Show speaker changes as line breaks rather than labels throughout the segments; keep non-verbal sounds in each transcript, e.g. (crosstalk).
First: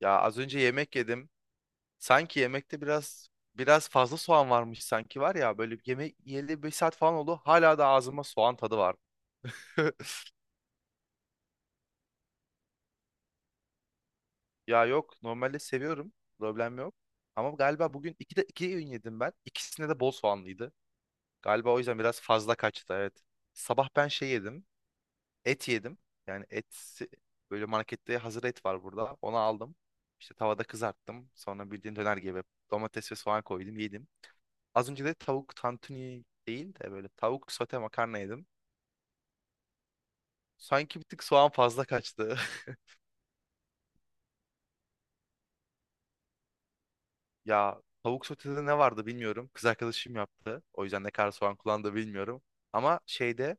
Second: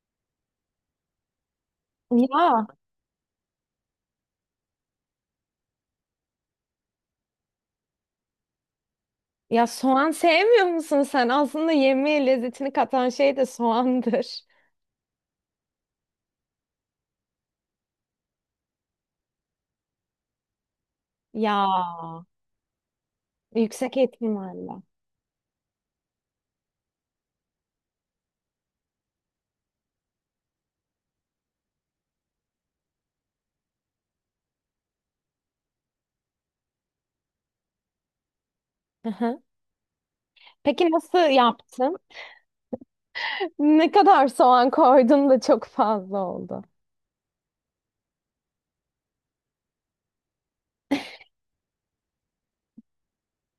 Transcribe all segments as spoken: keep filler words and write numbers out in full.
Ya, az önce yemek yedim. Sanki
Ya,
yemekte biraz biraz fazla soğan varmış sanki. Var ya, böyle bir yemek yiyeli beş saat falan oldu. Hala da ağzıma soğan tadı var.
ya
(laughs)
soğan sevmiyor musun sen? Aslında yemeğe lezzetini katan şey de soğandır. (laughs)
Ya yok, normalde seviyorum. Problem yok. Ama galiba bugün iki de iki öğün yedim ben. İkisinde de bol soğanlıydı.
Ya,
Galiba o yüzden biraz fazla kaçtı, evet. Sabah
yüksek
ben şey yedim.
ihtimalle.
Et yedim. Yani et böyle, markette hazır et var burada. Onu aldım. İşte tavada kızarttım. Sonra bildiğin döner gibi domates ve soğan koydum, yedim. Az önce de tavuk tantuni değil de böyle tavuk sote makarna yedim.
Hı hı. Peki
Sanki bir
nasıl
tık soğan fazla
yaptın?
kaçtı. (laughs)
Ne kadar soğan koydun da çok fazla oldu?
Ya tavuk sotede ne vardı bilmiyorum. Kız arkadaşım yaptı. O yüzden ne
(laughs)
kadar soğan kullandı bilmiyorum. Ama şeyde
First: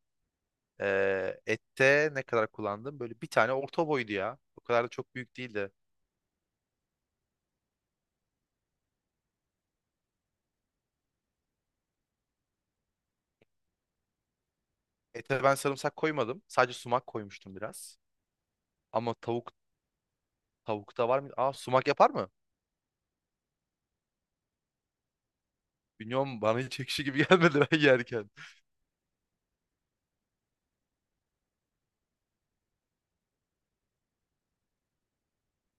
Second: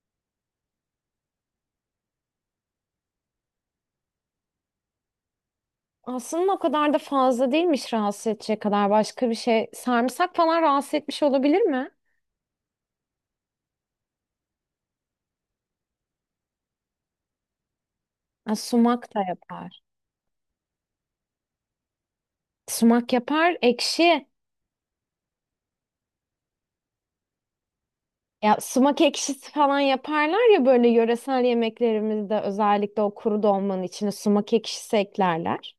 eee, ette ne kadar kullandım? Böyle bir tane orta boydu ya. O kadar da çok büyük değildi.
Aslında o kadar da fazla değilmiş rahatsız edecek kadar başka bir şey. Sarımsak falan rahatsız etmiş olabilir mi?
Ete ben sarımsak koymadım. Sadece sumak koymuştum biraz.
Ha, sumak
Ama
da
tavuk
yapar.
Tavukta var mı? Aa, sumak yapar mı?
Sumak yapar, ekşi.
Bilmiyorum, bana hiç ekşi gibi (laughs) gelmedi ben yerken.
Ya sumak ekşisi falan yaparlar ya böyle yöresel yemeklerimizde özellikle o kuru dolmanın içine sumak ekşisi eklerler.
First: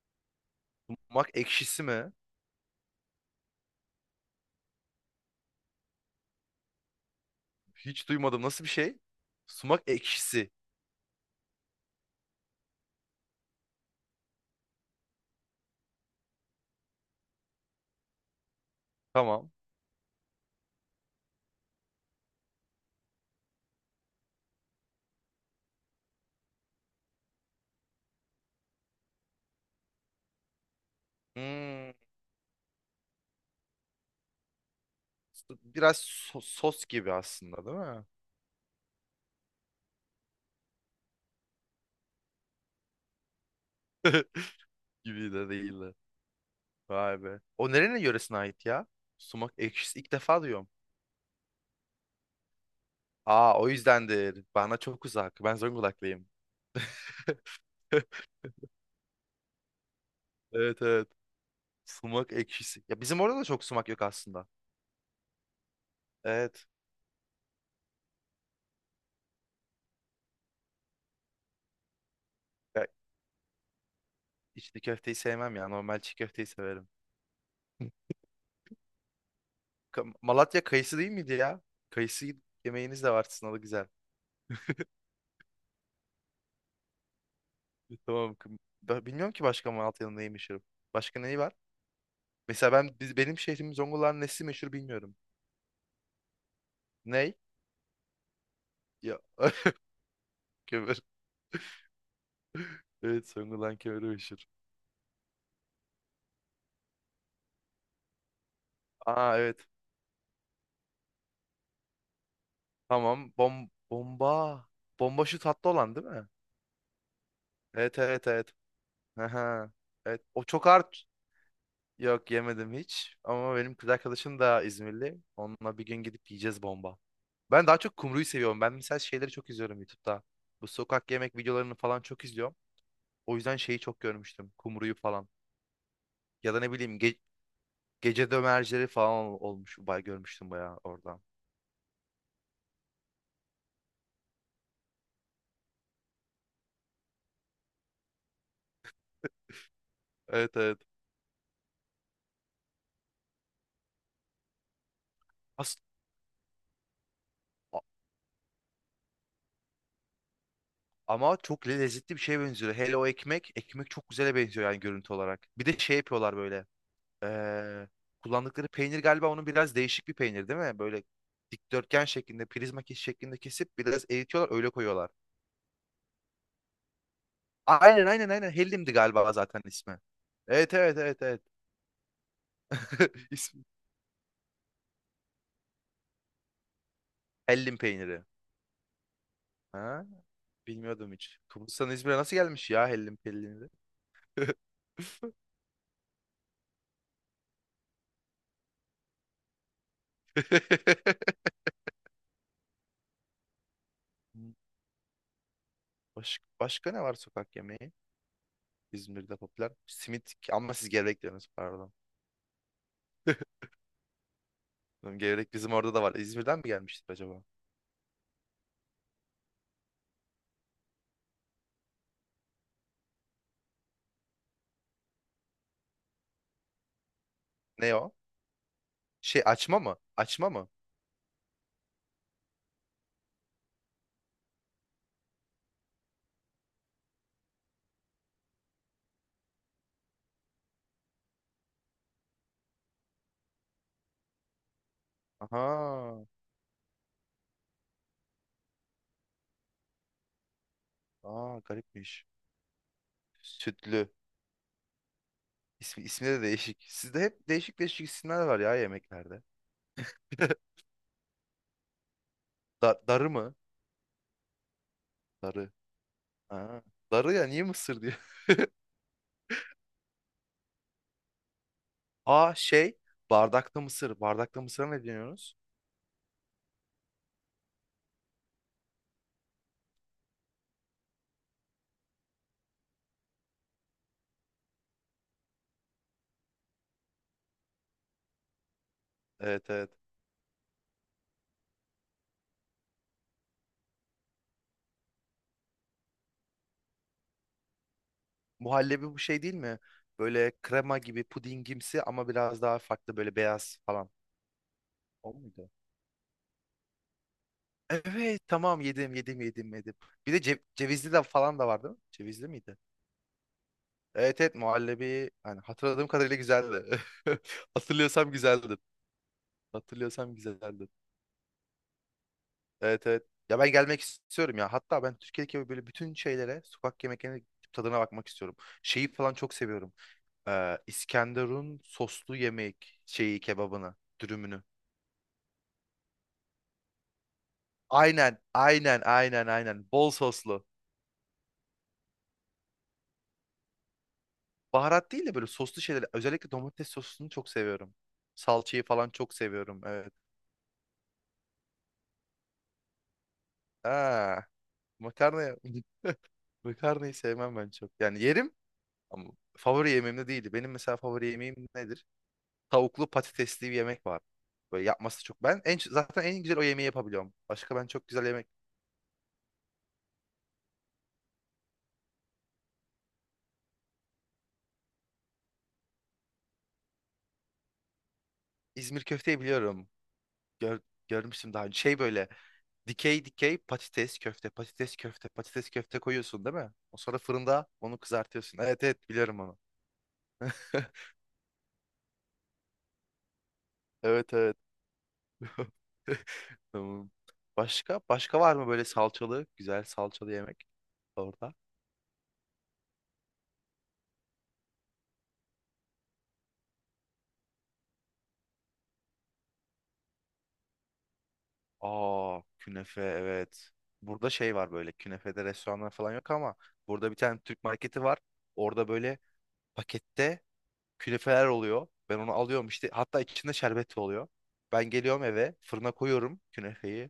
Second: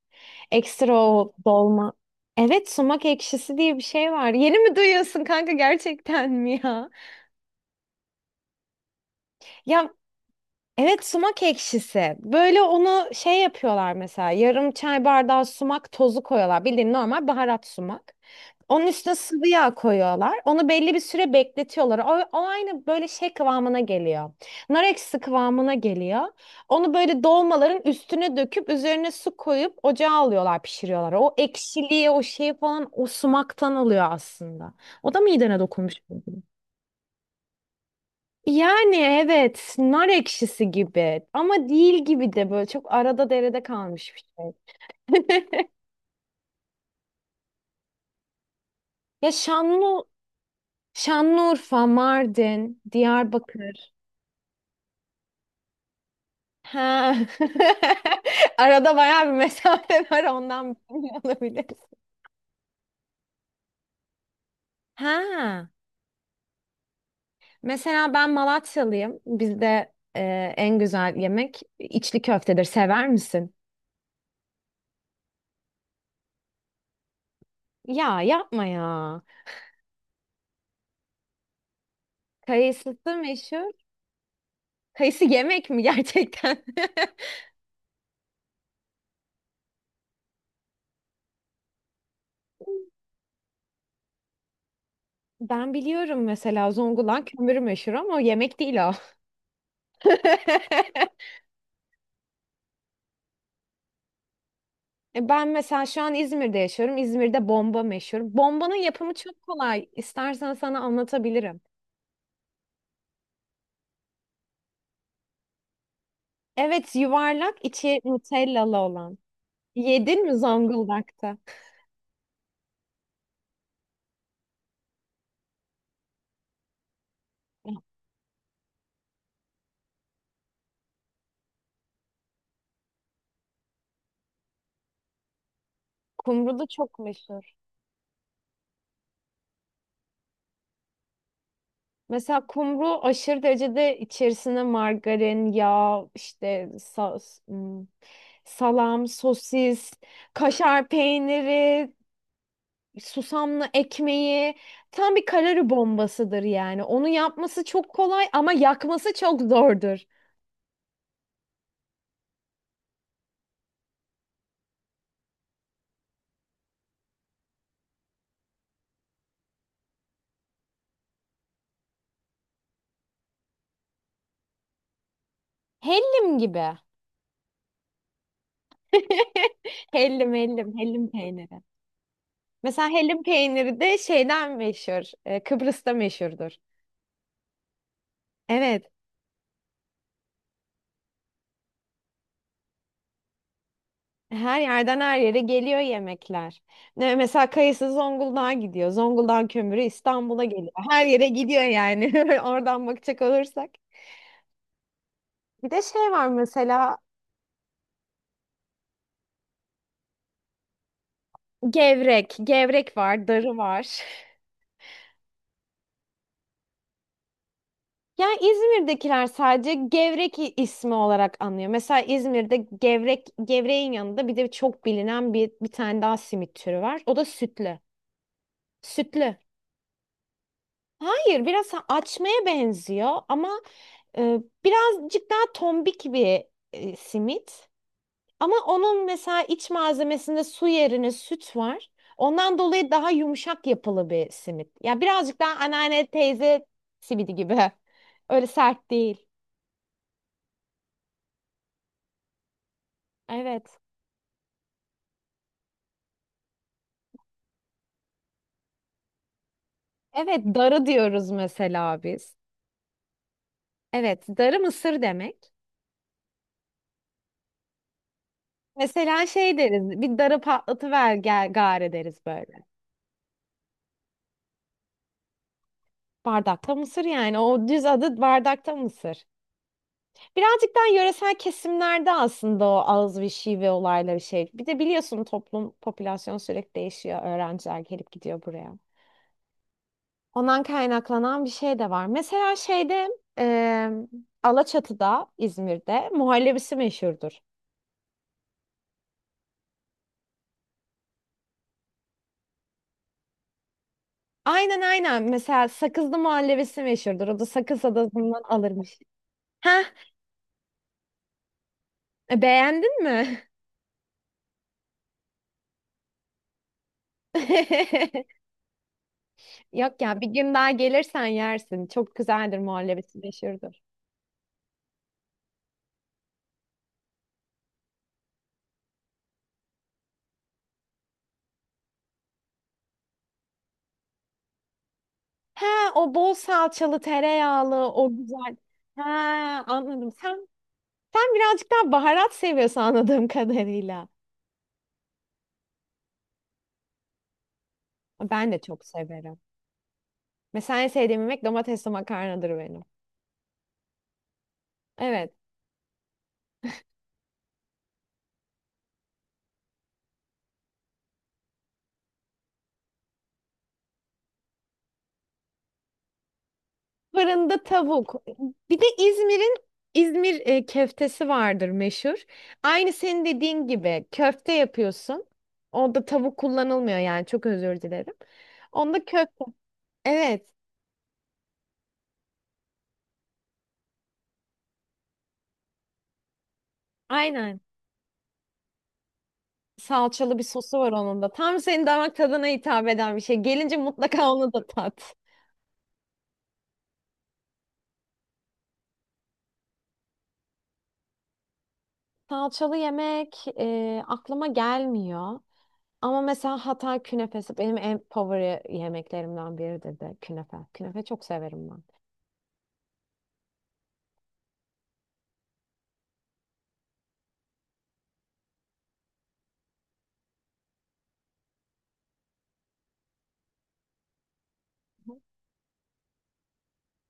Ekstra
Sumak
o
ekşisi
dolma.
mi?
Evet sumak ekşisi diye bir şey var. Yeni mi duyuyorsun kanka gerçekten mi ya?
Hiç duymadım. Nasıl bir şey? Sumak
Ya
ekşisi.
evet sumak ekşisi. Böyle onu şey yapıyorlar mesela yarım çay bardağı sumak tozu koyuyorlar. Bildiğin normal baharat sumak. Onun üstüne sıvı
Tamam.
yağ koyuyorlar. Onu belli bir süre bekletiyorlar. O, o aynı böyle şey kıvamına geliyor. Nar ekşisi kıvamına geliyor. Onu böyle dolmaların üstüne döküp üzerine su koyup ocağa alıyorlar pişiriyorlar. O
Hmm,
ekşiliği o şeyi falan o sumaktan alıyor aslında. O da midene dokunmuş.
biraz so- sos gibi aslında değil mi?
Yani evet nar ekşisi gibi ama değil gibi de böyle çok arada derede kalmış bir şey.
(laughs) Gibi de
(laughs)
değil de. Vay be. O nerenin yöresine ait ya?
Ya
Sumak ekşisi.
Şanlı
İlk defa duyuyorum.
Şanlıurfa, Mardin,
Aa, o
Diyarbakır.
yüzdendir. Bana çok uzak. Ben Zonguldaklıyım.
Ha.
(laughs)
(laughs) Arada bayağı bir mesafe (laughs) var ondan
Evet evet.
bilmiyor olabiliriz.
Sumak ekşisi. Ya bizim orada da çok sumak yok aslında.
Ha.
Evet.
Mesela ben Malatyalıyım. Bizde e, en güzel yemek içli köftedir.
Ya,
Sever misin?
içli köfteyi sevmem ya. Normal çiğ köfteyi severim.
Ya yapma ya.
Ka- Malatya kayısı değil miydi ya? Kayısı yemeğiniz de
Kayısısı
var sizin, o da
meşhur.
güzel.
Kayısı yemek mi gerçekten? (laughs)
Tamam. Kım- Da, bilmiyorum ki başka Malatya'nın neyi meşhur. Başka neyi var? Mesela ben biz, benim şehrim Zonguldak'ın nesi meşhur bilmiyorum.
Ben biliyorum mesela Zonguldak
Ney?
kömürü meşhur ama yemek değil o.
Ya, (laughs) kömür.
(laughs)
Evet, Zonguldak kömürü meşhur.
E, Ben mesela şu an İzmir'de yaşıyorum. İzmir'de bomba meşhur. Bombanın yapımı
Aa,
çok
evet.
kolay. İstersen sana anlatabilirim.
Tamam. Bom bomba. Bomba şu tatlı olan değil mi?
Evet, yuvarlak
Evet
içi
evet evet.
nutellalı olan.
Aha. Evet.
Yedin mi
O çok art.
Zonguldak'ta?
Yok, yemedim hiç. Ama benim kız arkadaşım da İzmirli. Onunla bir gün gidip yiyeceğiz bomba. Ben
Ya,
daha çok kumruyu seviyorum. Ben mesela şeyleri çok izliyorum YouTube'da. Bu sokak yemek videolarını falan çok izliyorum. O yüzden şeyi çok görmüştüm, Kumru'yu falan. Ya
Kumru
da
da
ne
çok
bileyim, ge-
meşhur.
gece dömercileri falan ol- olmuş. Bay, görmüştüm bayağı oradan.
Mesela kumru aşırı derecede içerisine margarin, yağ, işte sa- hmm, salam, sosis,
Evet evet.
kaşar peyniri, susamlı ekmeği tam bir kalori
As
bombasıdır yani. Onu yapması
a-
çok kolay ama yakması çok zordur.
ama çok le- lezzetli bir şeye benziyor. Hele o ekmek. Ekmek çok güzele benziyor yani, görüntü olarak. Bir de şey yapıyorlar böyle. Ee, kullandıkları peynir galiba onun, biraz değişik bir peynir değil mi? Böyle dikdörtgen şeklinde, prizma kes- şeklinde kesip biraz eritiyorlar, öyle koyuyorlar.
Hellim gibi.
Aynen aynen aynen. Hellim'di galiba zaten
(laughs)
ismi.
Hellim hellim
Evet evet
hellim
evet evet.
peyniri. Mesela hellim
(laughs) İsmi.
peyniri de şeyden meşhur. e, Kıbrıs'ta meşhurdur.
Hellim peyniri.
Evet.
Ha? Bilmiyordum hiç. Kıbrıs'tan İzmir'e nasıl gelmiş ya hellim pellini de?
Her yerden her yere geliyor yemekler. Ne- Mesela kayısı Zonguldak'a gidiyor. Zonguldak kömürü İstanbul'a geliyor. Her yere
(laughs)
gidiyor yani. (laughs) Oradan bakacak olursak. Bir de şey var
Baş- başka
mesela
ne var sokak yemeği? İzmir'de popüler. Simit, ama siz gevrek diyorsunuz, pardon.
Gevrek, gevrek var, darı var.
Oğlum, gevrek bizim orada da var. İzmir'den mi gelmiştir acaba?
Yani İzmir'dekiler sadece gevrek i- ismi olarak anlıyor. Mesela İzmir'de gevrek, gevreğin yanında bir de çok bilinen bir, bir tane daha simit türü var. O da sütlü.
Ne o?
Sütlü.
Şey, açma mı? Açma mı?
Hayır, biraz ha- açmaya benziyor ama e, birazcık daha tombik bir e, simit. Ama onun mesela iç malzemesinde su yerine süt var. Ondan dolayı daha yumuşak yapılı bir simit. Ya birazcık daha anneanne
Aha.
teyze simidi gibi. (laughs) Öyle sert değil.
Aa, garipmiş.
Evet.
Sütlü. İsmi, ismi de değişik. Sizde hep değişik değişik isimler var ya yemeklerde.
Evet,
(laughs)
darı diyoruz mesela biz.
Da- darı mı?
Evet, darı mısır demek.
Darı. Aa, darı ya niye mısır diyor.
Mesela şey deriz, bir darı patlatıver gel gari deriz
Aa,
böyle.
şey, bardakta mısır. Bardakta mısıra ne deniyoruz?
Bardakta mısır yani. O düz adı bardakta mısır. Birazcık daha yöresel kesimlerde aslında o ağız ve şive olayları şey. Bir de biliyorsun toplum, popülasyon sürekli değişiyor. Öğrenciler gelip gidiyor buraya.
Evet evet.
Ondan kaynaklanan bir şey de var. Mesela şeyde eee Alaçatı'da, İzmir'de muhallebisi meşhurdur.
Muhallebi bu şey değil mi? Böyle krema gibi, pudingimsi ama biraz daha farklı, böyle beyaz falan.
Aynen aynen.
O
Mesela
muydu?
Sakızlı muhallebisi meşhurdur. O da Sakız
Evet
Adası'ndan
tamam,
alırmış.
yedim yedim yedim
Heh,
yedim. Bir de ce- cevizli de falan da vardı. Cevizli miydi?
beğendin mi?
Evet evet, muhallebi yani, hatırladığım kadarıyla güzeldi. (laughs) Hatırlıyorsam
(laughs)
güzeldi.
Yok ya bir
Hatırlıyorsam
gün daha
güzeldi.
gelirsen yersin. Çok güzeldir
Evet
muhallebisi
evet. Ya ben
meşhurdur.
gelmek istiyorum ya. Hatta ben Türkiye'deki böyle bütün şeylere, sokak yemeklerine tadına bakmak istiyorum. Şeyi falan çok seviyorum. e, İskenderun soslu yemek şeyi, kebabını, dürümünü.
He o bol salçalı tereyağlı o
Aynen,
güzel. He
aynen, aynen, aynen. Bol
anladım. Sen
soslu.
sen birazcık daha baharat seviyorsun anladığım kadarıyla.
Baharat değil de böyle soslu şeyler. Özellikle domates sosunu çok seviyorum.
Ben de çok
Salçayı falan çok
severim.
seviyorum. Evet.
Mesela en sevdiğim yemek domatesli makarnadır benim.
Aa,
Evet.
makarna (laughs) makarnayı sevmem ben çok. Yani yerim ama favori yemeğim de değildi. Benim mesela favori yemeğim nedir? Tavuklu patatesli bir yemek var. Böyle yapması çok. Ben en, zaten en güzel o yemeği yapabiliyorum.
Fırında
Başka ben çok
tavuk.
güzel yemek.
Bir de İzmir'in İzmir e, köftesi vardır meşhur. Aynı senin dediğin gibi köfte yapıyorsun. Orada tavuk kullanılmıyor yani çok özür dilerim. Onda
İzmir köfteyi
köfte.
biliyorum.
Evet.
gör, görmüştüm daha önce. Şey böyle dikey dikey patates köfte, patates köfte, patates köfte koyuyorsun değil mi? O sonra
Aynen.
fırında onu kızartıyorsun. Evet evet, biliyorum onu.
Salçalı bir sosu var
(laughs)
onun da. Tam senin damak tadına hitap eden bir şey. Gelince mutlaka
Evet
onu
evet.
da tat.
(laughs) Tamam. Başka? Başka var mı böyle salçalı, güzel salçalı yemek orada?
Salçalı yemek e, aklıma gelmiyor. Ama mesela Hatay künefesi benim en favori yemeklerimden biridir de künefe. Künefe çok severim ben.
Aa, künefe, evet. Burada şey var, böyle künefede restoranlar falan yok ama burada bir tane Türk marketi var. Orada böyle pakette künefeler oluyor. Ben onu alıyorum işte. Hatta içinde şerbet oluyor. Ben geliyorum eve, fırına koyuyorum künefeyi.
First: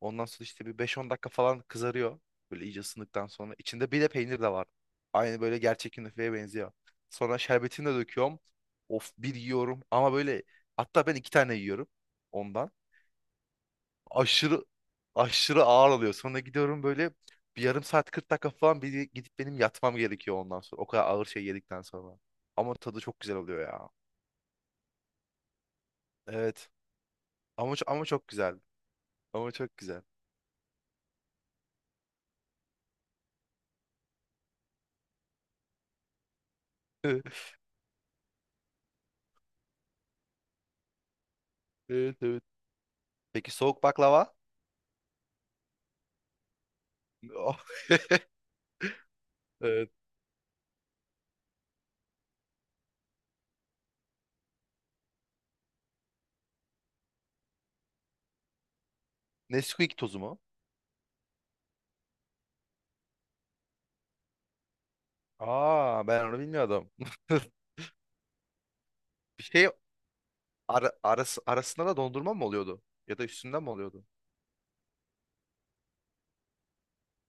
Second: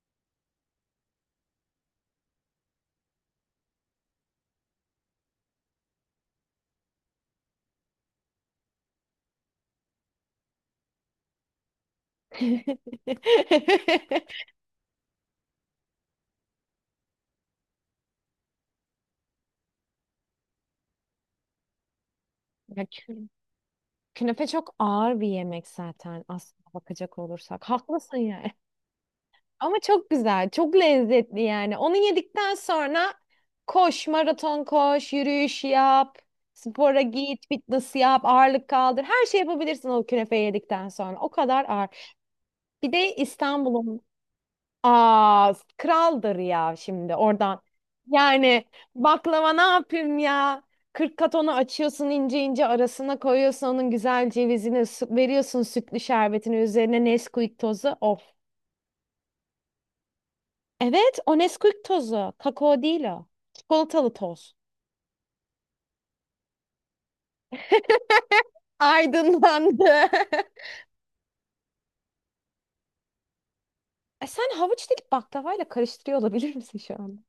Ondan sonra işte bir beş on dakika falan kızarıyor. Böyle iyice ısındıktan sonra. İçinde bir de peynir de var. Aynı böyle gerçek künefeye benziyor. Sonra şerbetini de döküyorum. Of, bir yiyorum ama böyle, hatta ben iki tane yiyorum ondan.
(laughs)
Aşırı aşırı ağır oluyor. Sonra gidiyorum, böyle bir yarım saat kırk dakika falan bir gidip benim yatmam gerekiyor ondan sonra. O kadar ağır şey yedikten sonra. Ama
Ya
tadı çok
kü-
güzel oluyor ya.
Künefe çok ağır bir yemek zaten
Evet.
aslında bakacak olursak.
Ama ço- ama
Haklısın
çok
ya.
güzel. Ama çok
Ama
güzel.
çok güzel, çok lezzetli yani. Onu yedikten sonra koş, maraton koş, yürüyüş yap, spora git,
(laughs)
fitness yap, ağırlık kaldır. Her şey yapabilirsin o künefeyi yedikten sonra. O kadar ağır.
Evet evet.
Bir de
Peki, soğuk
İstanbul'un
baklava?
aa kraldır ya şimdi
Oh,
oradan. Yani baklava ne
evet.
yapayım ya? kırk kat onu açıyorsun ince ince arasına koyuyorsun onun güzel cevizini su- veriyorsun sütlü şerbetini üzerine Nesquik tozu. Of.
Nesquik tozu mu?
Evet, o Nesquik tozu. Kakao değil o. Çikolatalı toz.
Aa, ben onu bilmiyordum. (laughs) Bir şey
Aydınlandı. (laughs)
ara, arası, arasında da dondurma mı oluyordu? Ya da üstünden mi oluyordu?
E sen havuç dilip baklavayla karıştırıyor olabilir misin şu anda?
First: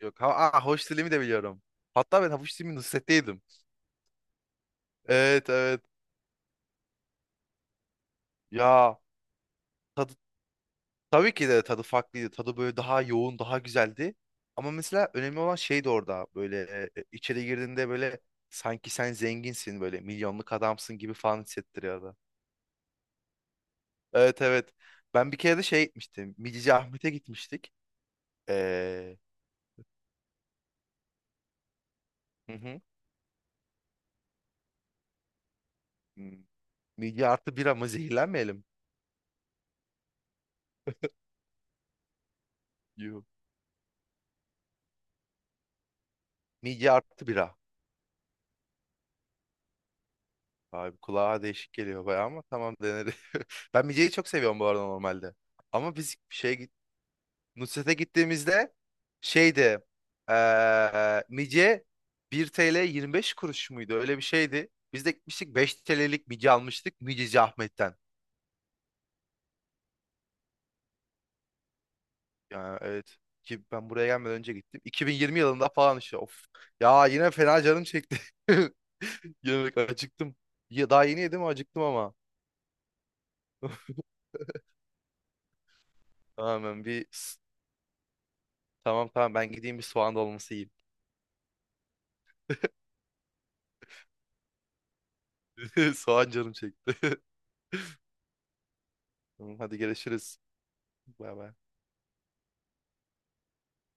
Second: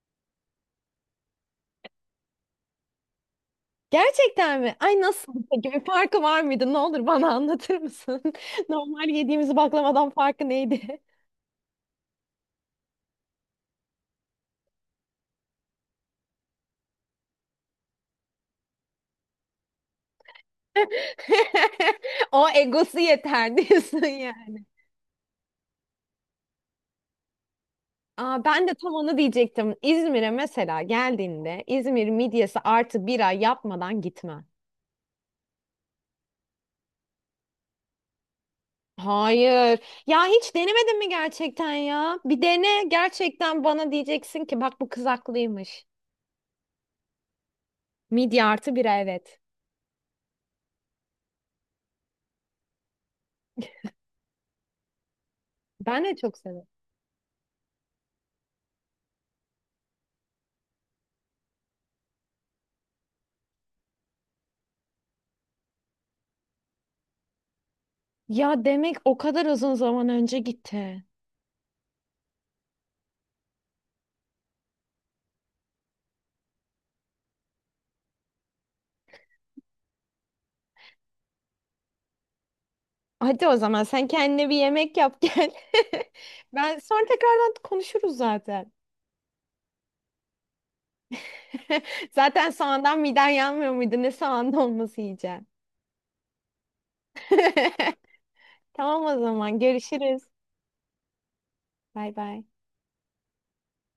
Yok. Ha, aa, havuç dilimi de biliyorum. Hatta ben havuç dilimi Nusret'te yedim.
Gerçekten mi? Ay nasıl
Evet
peki
evet.
bir farkı var mıydı? Ne olur bana anlatır mısın? (laughs)
Ya
Normal yediğimiz baklavadan
tadı
farkı neydi?
Tabii ki de tadı farklıydı. Tadı böyle daha yoğun, daha güzeldi. Ama mesela önemli olan şey de orada. Böyle, e, içeri girdiğinde böyle sanki sen zenginsin, böyle milyonluk adamsın gibi falan hissettiriyordu.
(laughs) O egosu yeter diyorsun
Evet
yani.
evet. Ben bir kere de şey gitmiştim, Midici Ahmet'e gitmiştik.
Aa, ben de tam
Ee,
onu diyecektim. İzmir'e mesela geldiğinde İzmir
hı
midyesi
hı.
artı bira yapmadan gitme.
Hmm. Midye artı bira mı, zehirlenmeyelim?
Hayır. Ya hiç denemedin mi gerçekten ya? Bir dene
Yuh.
gerçekten bana diyeceksin ki bak bu kız haklıymış.
Midye artı bira.
Midye artı bira evet.
Abi, kulağa değişik geliyor bayağı ama tamam, deneriz. (laughs) Ben midyeyi çok seviyorum bu arada, normalde. Ama
Ben de
biz
çok
şeye
severim.
git- Nusret'e gittiğimizde şeydi, eee mice bir T L yirmi beş kuruş muydu? Öyle bir şeydi. Biz de gitmiştik beş T L'lik mice almıştık Miceci Ahmet'ten.
Ya demek o kadar uzun zaman önce gitti.
Yani evet, ki ben buraya gelmeden önce gittim. iki bin yirmi yılında falan işte, of. Ya yine fena canım çekti. (laughs) Yemek, acıktım. Ya daha yeni yedim, acıktım ama.
Hadi o zaman sen kendine bir
(laughs)
yemek yap gel. (laughs) Ben
Tamamen
sonra
bir
tekrardan konuşuruz zaten.
tamam tamam, ben gideyim bir soğan dolması yiyeyim.
(laughs) Zaten soğandan miden yanmıyor muydu? Ne soğanlı olması yiyeceğim.
(laughs) Soğan canım çekti.
(laughs) Tamam o
Tamam,
zaman
hadi
görüşürüz.
görüşürüz. Bay bay.
Bay bay.